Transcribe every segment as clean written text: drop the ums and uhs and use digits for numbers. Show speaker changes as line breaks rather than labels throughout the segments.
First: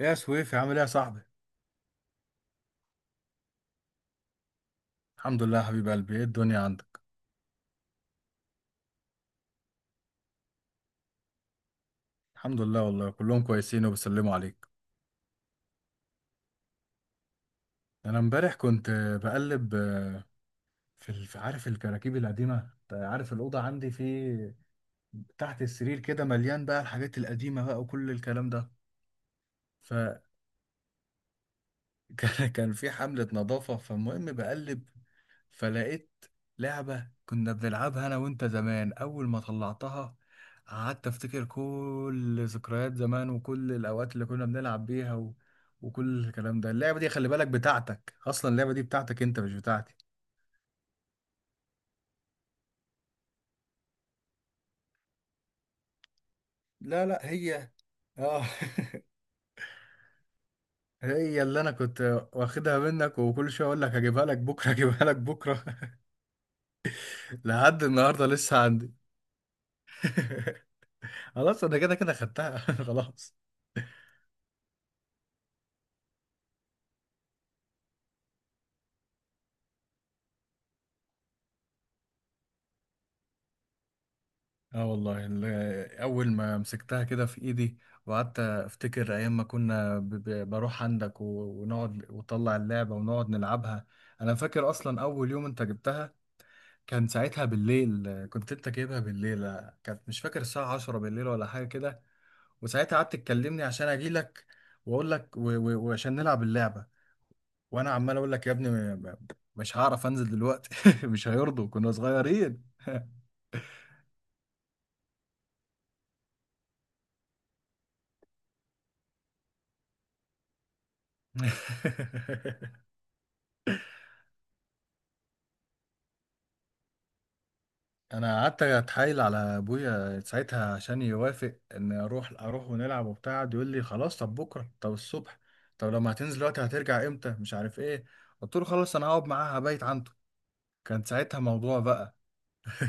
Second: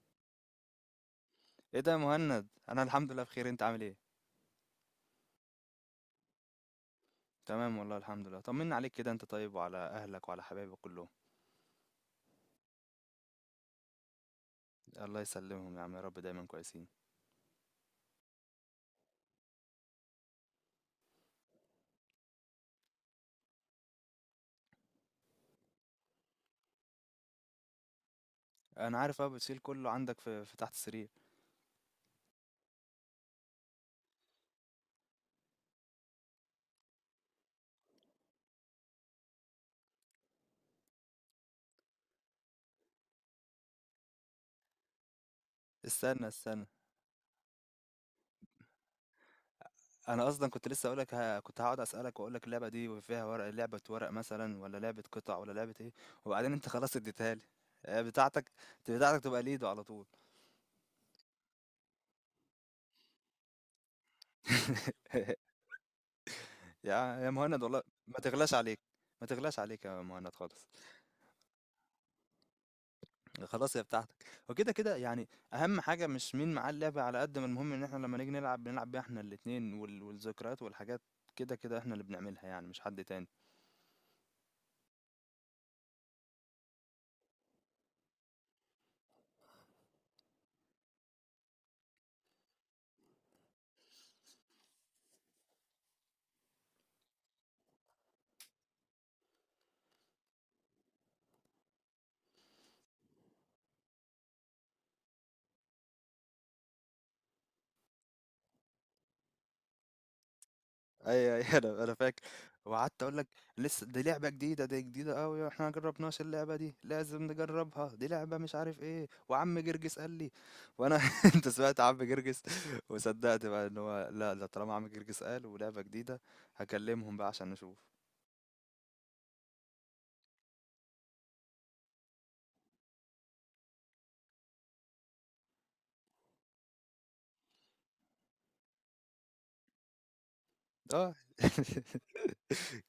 ايه يا سويفي، عامل ايه يا صاحبي؟
ايه ده يا مهند، انا الحمد لله بخير. انت عامل ايه؟
الحمد لله يا حبيب قلبي، ايه الدنيا عندك؟
تمام والله الحمد لله. طمنا عليك كده. انت طيب وعلى اهلك وعلى حبايبك كلهم؟
الحمد لله والله كلهم كويسين وبيسلموا عليك.
الله يسلمهم يا عم، يا رب دايما كويسين.
انا امبارح كنت بقلب، عارف الكراكيب القديمه، أنت عارف الاوضه عندي في تحت السرير كده، مليان بقى الحاجات القديمه بقى وكل الكلام
انا عارف بقى بتشيل كله عندك
ده.
في تحت السرير.
كان في حملة نظافة، فالمهم بقلب، فلقيت لعبة كنا بنلعبها أنا وأنت زمان. أول ما طلعتها، قعدت أفتكر كل ذكريات زمان وكل الأوقات اللي كنا بنلعب بيها وكل
استنى
الكلام
استنى،
ده. اللعبة دي خلي بالك بتاعتك، أصلا اللعبة دي بتاعتك أنت مش بتاعتي.
انا اصلا كنت لسه اقولك. ها، كنت هقعد اسالك واقول لك اللعبه دي فيها ورق لعبه، ورق مثلا، ولا لعبه قطع، ولا لعبه ايه؟ وبعدين انت خلاص
لا، لا،
اديتها لي.
هي. اه.
بتاعتك. بتاعتك تبقى ليدو على طول.
هي اللي انا كنت واخدها منك، وكل شويه اقول لك هجيبها لك بكره، هجيبها لك بكره.
يا يا مهند والله
لحد
ما
النهارده
تغلاش
لسه
عليك.
عندي.
ما تغلاش عليك يا مهند خالص.
خلاص انا كده كده خدتها. خلاص.
خلاص هي بتاعتك، وكده كده يعني. اهم حاجه مش مين معاه اللعبه، على قد ما المهم ان احنا لما نيجي نلعب بنلعب بيها احنا الاتنين، والذكريات والحاجات. كده كده احنا اللي بنعملها يعني، مش حد تاني.
اه والله، اول ما مسكتها كده في ايدي، وقعدت افتكر ايام ما كنا بروح عندك، ونقعد وطلع اللعبه ونقعد نلعبها. انا فاكر اصلا اول يوم انت جبتها، كان ساعتها بالليل. كنت انت جايبها بالليل، كانت مش فاكر الساعه 10 بالليل ولا حاجه كده. وساعتها قعدت تكلمني عشان اجيلك واقول لك، وعشان نلعب اللعبه. وانا عمال اقول لك يا ابني، م- مش هعرف انزل دلوقتي. مش
اي اي.
هيرضوا،
انا
كنا
انا فاكر.
صغيرين.
وقعدت اقول لك لسه دي لعبه جديده، دي جديده قوي، احنا ما جربناش اللعبه دي، لازم نجربها، دي لعبه مش عارف ايه، وعم جرجس قال لي. وانا انت سمعت عم جرجس وصدقت بقى ان هو؟ لا ده طالما عم جرجس قال ولعبه جديده، هكلمهم بقى عشان نشوف.
انا قعدت اتحايل على ابويا ساعتها عشان يوافق ان اروح، ونلعب وبتاع. قعد يقول لي خلاص، طب بكره، طب الصبح، طب لما هتنزل دلوقتي هترجع امتى، مش عارف ايه. قلت له خلاص انا هقعد معاها، هبيت عنده. كان
اه،
ساعتها موضوع بقى،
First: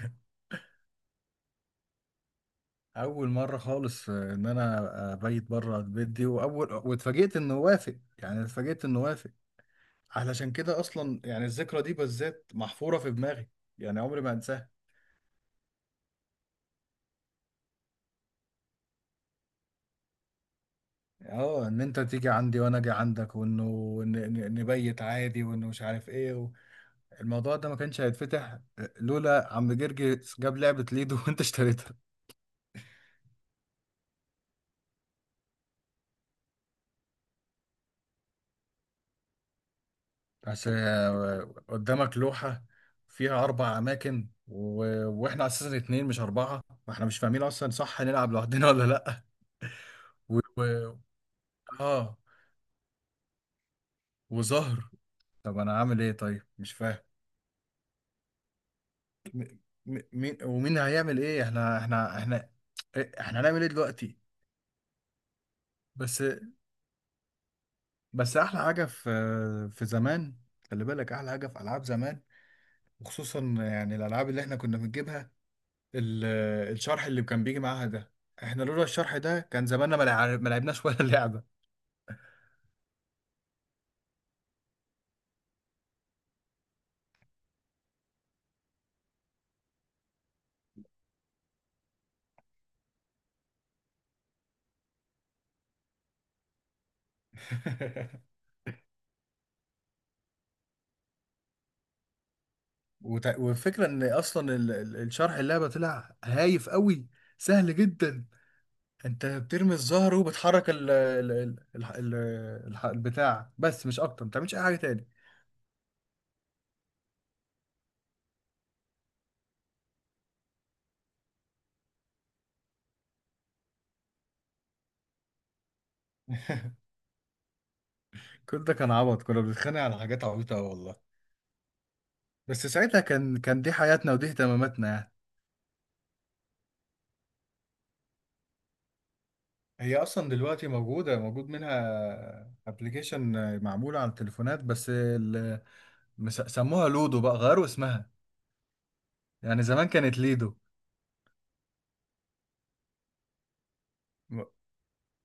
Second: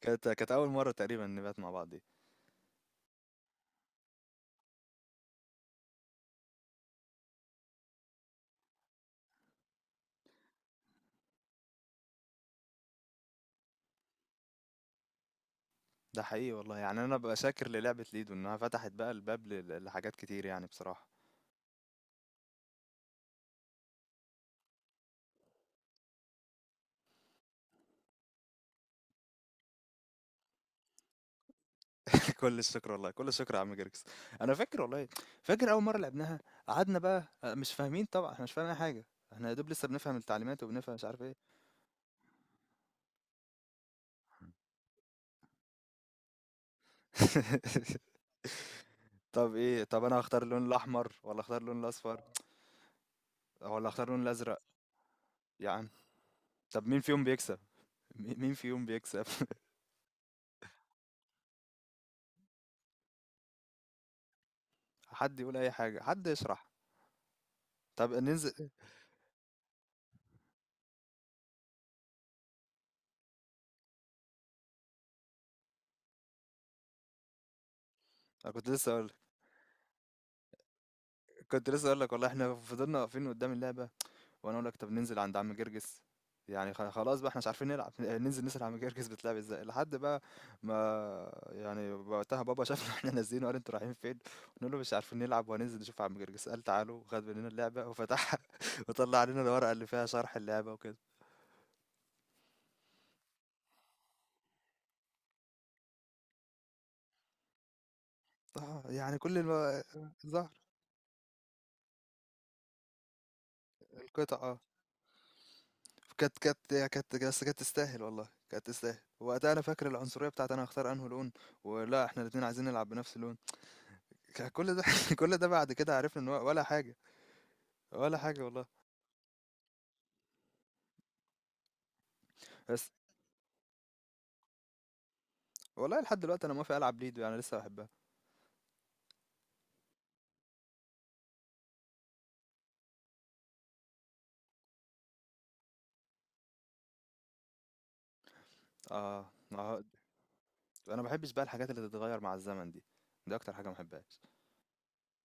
كانت اول مره تقريبا نبات مع بعض.
اول مره خالص ان انا ابيت بره البيت دي، واول، واتفاجئت انه وافق، يعني اتفاجئت انه وافق. علشان كده اصلا يعني الذكرى دي بالذات محفوره في دماغي، يعني عمري ما انساها.
ده حقيقي والله، يعني انا ببقى شاكر للعبة ليدو انها فتحت بقى الباب لحاجات كتير يعني بصراحة.
اه، ان انت تيجي عندي وانا اجي عندك، وانه نبيت عادي، وانه مش عارف ايه الموضوع ده ما كانش هيتفتح لولا عم جرجي جاب لعبة ليدو. وانت اشتريتها.
كل الشكر والله، كل الشكر يا عم جيركس. انا فاكر والله، فاكر اول مرة لعبناها. قعدنا بقى، مش فاهمين طبعا، احنا مش فاهمين اي حاجة. احنا يا دوب لسه بنفهم التعليمات
بس،
وبنفهم مش عارف ايه.
قدامك لوحة فيها اربع اماكن، واحنا اساسا اتنين مش اربعة، واحنا مش فاهمين اصلا صح نلعب لوحدنا ولا لا.
طب ايه؟ طب انا
و...
هختار اللون
و...
الاحمر، ولا اختار اللون
اه.
الاصفر، ولا اختار اللون الازرق؟
وظهر، طب انا
يعني
عامل ايه طيب، مش
طب
فاهم.
مين فيهم بيكسب؟ مين فيهم بيكسب؟
مين ومين هيعمل ايه، احنا إيه، احنا هنعمل ايه دلوقتي؟
حد يقول اي حاجة،
بس.
حد يشرح. طب
احلى
ننزل.
حاجه في زمان، خلي بالك احلى حاجه في العاب زمان، وخصوصا يعني الالعاب اللي احنا كنا بنجيبها، ال- الشرح اللي كان بيجي معاها ده،
أنا
احنا
كنت
لولا
لسه،
الشرح ده كان زماننا ما لعبناش ولا لعبه.
كنت لسه اقول لك والله احنا فضلنا واقفين قدام اللعبة. وانا اقول لك طب ننزل عند عم جرجس، يعني خلاص بقى احنا مش عارفين نلعب، ننزل نسأل عم جرجس بتلعب ازاي؟ لحد بقى ما يعني وقتها بابا شافنا احنا نازلين وقال انتوا رايحين فين؟ نقول له مش عارفين نلعب وهننزل نشوف عم جرجس. قال تعالوا، خد مننا اللعبة وفتحها وطلع علينا الورقة اللي فيها شرح اللعبة وكده.
والفكره ان اصلا الشرح اللعبه طلع هايف قوي، سهل جدا.
اه يعني
انت بترمي الزهر
ظهر
وبتحرك ال ال البتاع، بس مش اكتر، ما بتعملش
القطعة.
اي حاجه تاني.
كانت تستاهل والله، كانت تستاهل. وقتها انا فاكر العنصريه بتاعت انا هختار انه لون، ولا احنا الاتنين عايزين نلعب بنفس اللون. كان كل ده كل ده بعد كده عرفنا ان هو ولا حاجه، ولا حاجه
كل
والله.
ده كان عبط، كنا بنتخانق على حاجات عبيطه أوي والله. بس
بس
ساعتها كان دي حياتنا ودي اهتماماتنا يعني.
والله لحد دلوقتي انا موافق العب ليدو، يعني لسه بحبها.
هي اصلا دلوقتي موجود منها ابلكيشن معمول على التليفونات. بس سموها لودو بقى، غيروا اسمها.
اه
يعني
اه.
زمان كانت ليدو.
انا ما بحبش بقى الحاجات اللي تتغير مع الزمن دي، دي اكتر حاجه ما بحبهاش.
م-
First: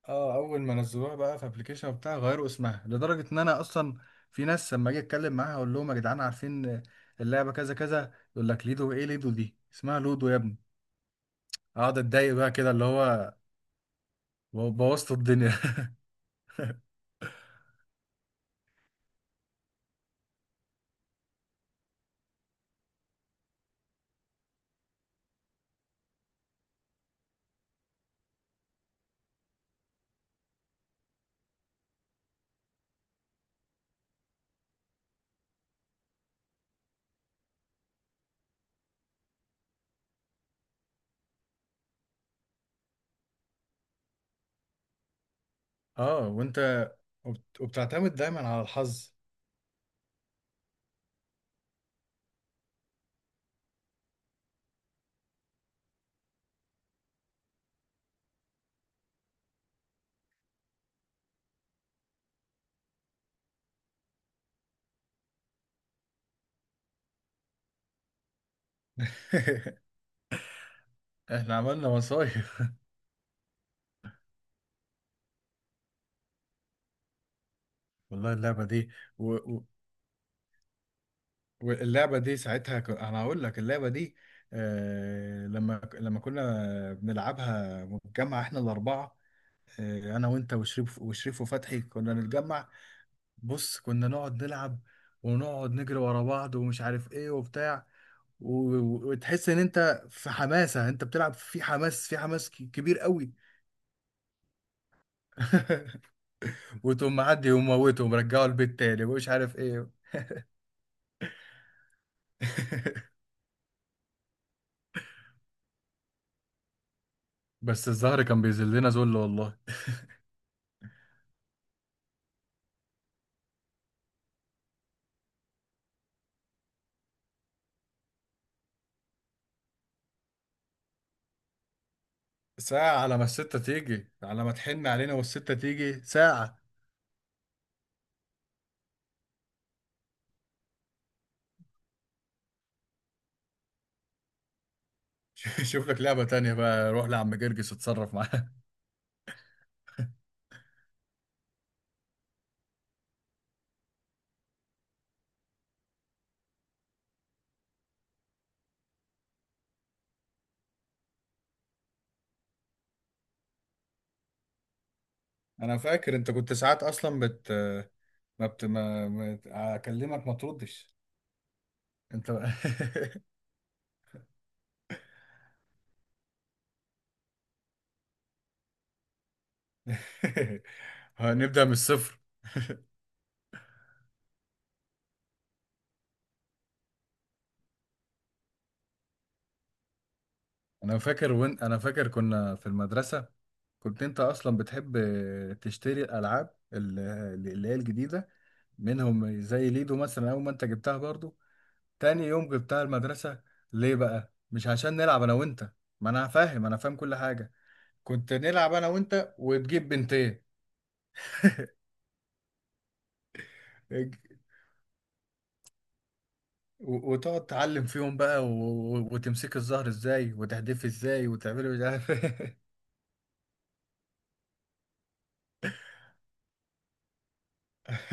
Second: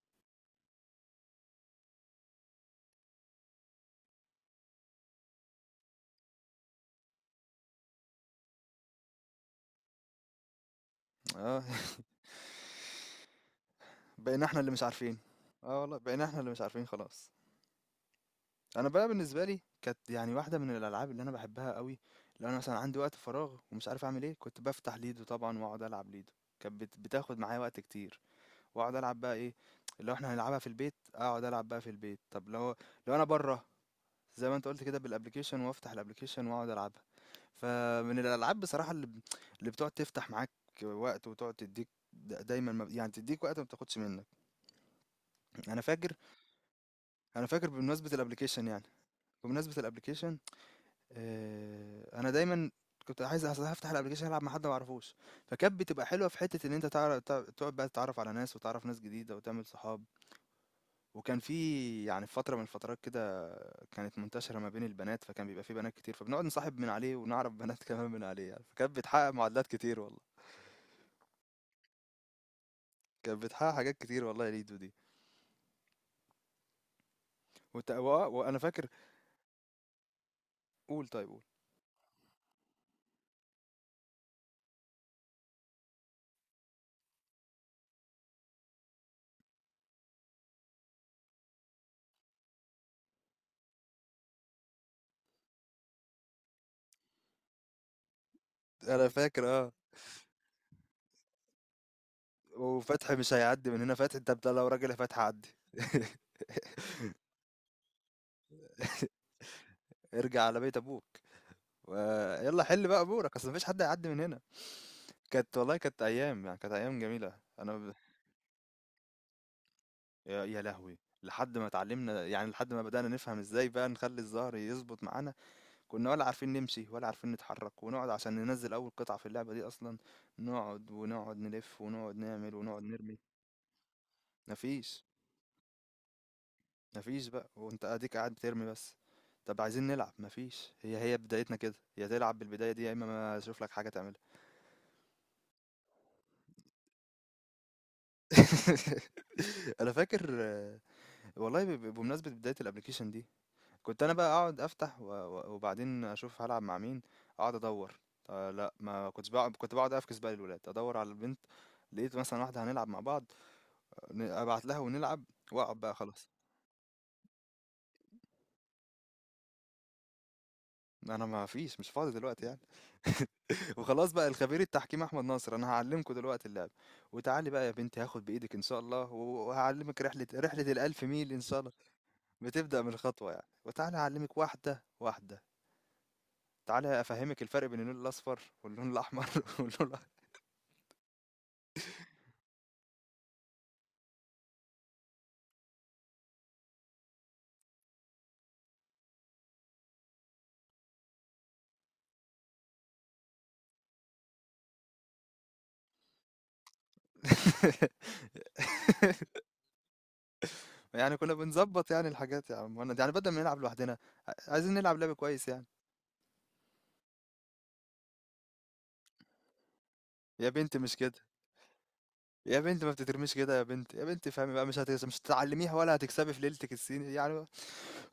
اه، اول ما نزلوها بقى في ابلكيشن وبتاع غيروا اسمها، لدرجه ان انا اصلا في ناس لما اجي اتكلم معاها اقول لهم يا جدعان عارفين اللعبه كذا كذا، يقول لك ليدو، ايه ليدو، دي اسمها لودو يا ابني.
اه.
اقعد اتضايق بقى كده، اللي هو
بقينا احنا اللي مش
بوظت
عارفين.
الدنيا.
اه والله بقينا احنا اللي مش عارفين خلاص. انا بقى بالنسبه لي كانت يعني واحده من الالعاب اللي انا بحبها قوي. لو انا مثلا عندي وقت فراغ ومش عارف اعمل ايه، كنت بفتح ليدو طبعا واقعد العب ليدو. كانت بتاخد معايا وقت كتير. واقعد العب بقى ايه؟ لو احنا هنلعبها في البيت اقعد العب بقى في البيت. طب لو، لو انا بره، زي ما انت قلت كده بالابلكيشن، وافتح الابلكيشن واقعد العبها. فمن الالعاب بصراحه اللي اللي بتقعد تفتح معاك وقت، وتقعد تديك، دايما يعني تديك وقت ما بتاخدش منك. انا فاكر.
اه. وانت
انا فاكر بمناسبه
وبتعتمد دايما على
الابلكيشن يعني،
الحظ.
بمناسبه الابلكيشن. انا دايما كنت عايز افتح الابلكيشن العب مع حد ما اعرفوش. فكانت بتبقى حلوه في حته ان انت تعرف تقعد بقى تتعرف على ناس، وتعرف ناس جديده، وتعمل صحاب. وكان في يعني في فتره من الفترات كده كانت منتشره ما بين البنات، فكان بيبقى في بنات كتير، فبنقعد نصاحب من عليه ونعرف بنات كمان من عليه يعني. فكانت بتحقق معادلات كتير والله.
احنا عملنا مصايف.
كانت بتحقق حاجات كتير والله يا ليدو دي.
والله
وانا
اللعبة
فاكر.
دي، و... و...
قول، طيب قول.
واللعبة دي ساعتها، انا هقول لك اللعبة دي، لما كنا بنلعبها مجمع احنا الأربعة، انا وانت وشريف وفتحي كنا نتجمع. بص كنا نقعد نلعب ونقعد نجري ورا بعض، ومش عارف ايه وبتاع، و...
انا فاكر
وتحس ان
اه.
انت في حماسة، انت بتلعب في حماس، كبير
وفتحي
قوي.
مش هيعدي من هنا. فتحي انت لو راجل يا فتحي عدي.
وتقوم معدي وموته ومرجعه البيت تاني، ومش عارف ايه.
ارجع على بيت ابوك، ويلا حل بقى امورك، اصل مفيش حد هيعدي من هنا. كانت والله كانت ايام، يعني كانت ايام جميله.
بس الزهر كان بيذلنا ذل والله.
يا يا لهوي، لحد ما اتعلمنا يعني، لحد ما بدأنا نفهم ازاي بقى نخلي الظهر يظبط معانا. كنا ولا عارفين نمشي، ولا عارفين نتحرك، ونقعد عشان ننزل اول قطعة في اللعبة دي اصلا. نقعد ونقعد نلف ونقعد نعمل ونقعد
ساعة
نرمي.
على ما الستة تيجي، على ما تحن
مفيش
علينا والستة تيجي، ساعة.
مفيش بقى، وانت اديك قاعد بترمي بس. طب عايزين نلعب، مفيش. هي هي بدايتنا كده، يا تلعب بالبداية دي يا اما ما اشوف لك حاجة تعملها.
شوف لك لعبة تانية بقى، روح لعم جرجس اتصرف معاه.
أنا فاكر والله ب ب بمناسبة بداية الapplication دي، كنت أنا بقى أقعد أفتح و و وبعدين أشوف هالعب مع مين، أقعد أدوّر، لأ ما كنتش باقعد، كنت باقعد أفكس بقى للولاد، أدوّر على البنت، لقيت مثلًا واحدة هنلعب مع بعض، ن أبعت لها ونلعب، وأقعد
انا
بقى
فاكر
خلاص،
انت كنت ساعات اصلا بت ما بت ما ما- اكلمك ما تردش،
أنا ما فيش مش فاضي
انت
دلوقتي
بقى.
يعني. وخلاص بقى الخبير التحكيم أحمد ناصر، أنا هاعلّمكم دلوقتي اللعبة، وتعالي بقى يا بنتي هاخد بإيدِك إن شاء الله، و وهاعلّمِك رحلة ال1000 ميل إن شاء.
هنبدأ من الصفر.
بتبدأ من الخطوة يعني، وتعالى أعلمك واحدة واحدة، تعالى أفهمك الفرق بين اللون الأصفر واللون الأحمر. واللون الأ-
انا فاكر كنا في المدرسة، كنت انت اصلا بتحب تشتري الالعاب، اللي هي الجديدة منهم، زي ليدو مثلا، اول ما انت جبتها برضو تاني يوم غبتها المدرسة. ليه بقى؟ مش عشان نلعب أنا وأنت؟ ما أنا فاهم كل حاجة. كنت نلعب أنا وأنت وتجيب بنتين،
يعني كنا بنظبط يعني الحاجات يا عم مهند، يعني بدل ما نلعب لوحدنا،
اج-
عايزين نلعب لعب كويس يعني.
وتقعد تعلم فيهم بقى، وتمسك الزهر ازاي،
يا بنت
وتحدفي
مش كده،
ازاي، وتعملي مش عارف
يا
ايه.
بنت ما بتترميش كده، يا بنت يا بنت فهمي بقى، مش هتعلميها ولا هتكسبي في ليلتك الصيني يعني.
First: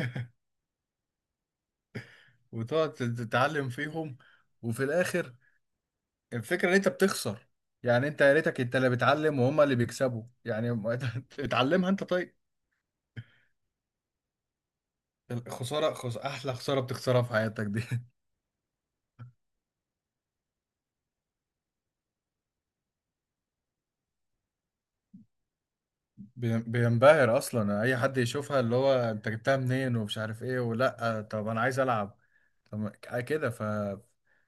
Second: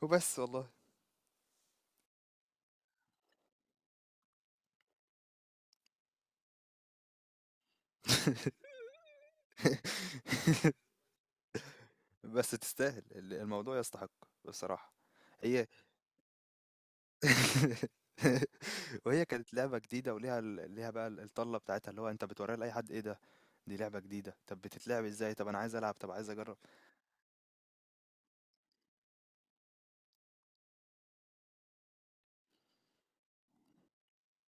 وبس والله.
وتقعد تتعلم فيهم، وفي الآخر الفكرة إن أنت بتخسر، يعني أنت يا ريتك أنت اللي بتعلم وهما اللي بيكسبوا يعني. اتعلمها أنت طيب.
بس تستاهل، الموضوع يستحق بصراحة. هي.
الخسارة، أحلى خسارة بتخسرها في حياتك دي.
وهي كانت لعبة جديدة وليها ليها بقى الطلة بتاعتها، اللي هو انت بتوريها لأي حد، ايه ده؟ دي لعبة جديدة. طب بتتلعب ازاي؟ طب انا عايز العب، طب عايز اجرب.
بينبهر اصلا اي حد يشوفها، اللي هو انت جبتها منين، ومش عارف ايه، ولا طب انا عايز العب. طب كده،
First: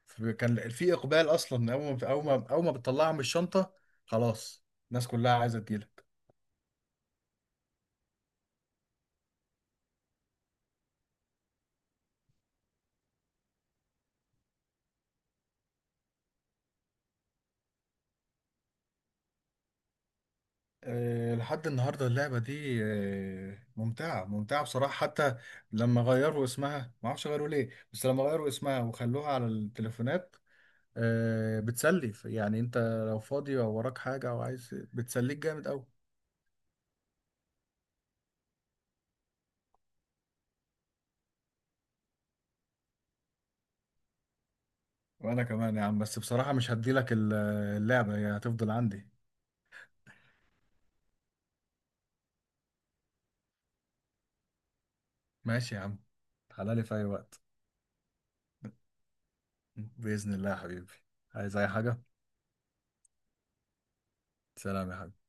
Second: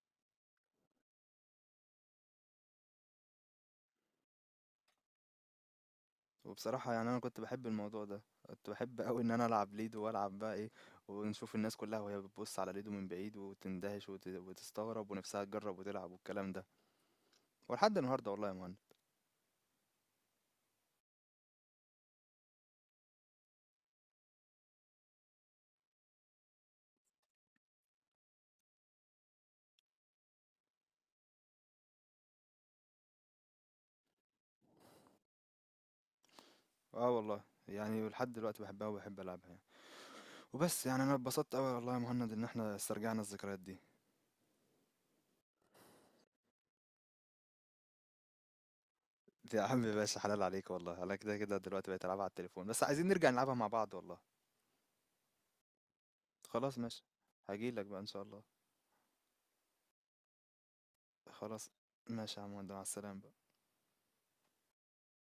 كان في اقبال اصلا، اول ما بتطلعها من الشنطه، خلاص، الناس كلها عايزه تجيلك.
وبصراحة يعني انا كنت بحب الموضوع ده، كنت بحب قوي ان انا العب ليدو، والعب بقى ايه، ونشوف الناس كلها وهي بتبص على ليدو من بعيد وتندهش، وتستغرب، ونفسها تجرب وتلعب والكلام ده. ولحد النهاردة والله يا مهند.
أه لحد النهارده اللعبه دي أه، ممتعه ممتعه بصراحه، حتى لما غيروا اسمها، ما اعرفش غيروا ليه، بس لما غيروا اسمها وخلوها على التليفونات، أه بتسلي يعني. انت لو فاضي او وراك حاجه او عايز، بتسليك جامد قوي.
اه والله يعني لحد دلوقتي بحبها وبحب العبها يعني. وبس يعني انا اتبسطت قوي والله يا مهند ان احنا استرجعنا الذكريات دي.
وانا كمان يا عم، بس بصراحة مش هديلك اللعبة، هي هتفضل عندي.
يا عم باشا حلال عليك والله، انا كده كده دلوقتي بقيت العبها على التليفون، بس عايزين نرجع نلعبها مع بعض والله.
ماشي يا عم، تعالى
خلاص
لي في
ماشي.
اي وقت،
هجيلك بقى ان شاء الله.
بإذن الله يا حبيبي، عايز اي
خلاص
حاجة.
ماشي يا عم، مع السلامة.
سلام يا حبيبي.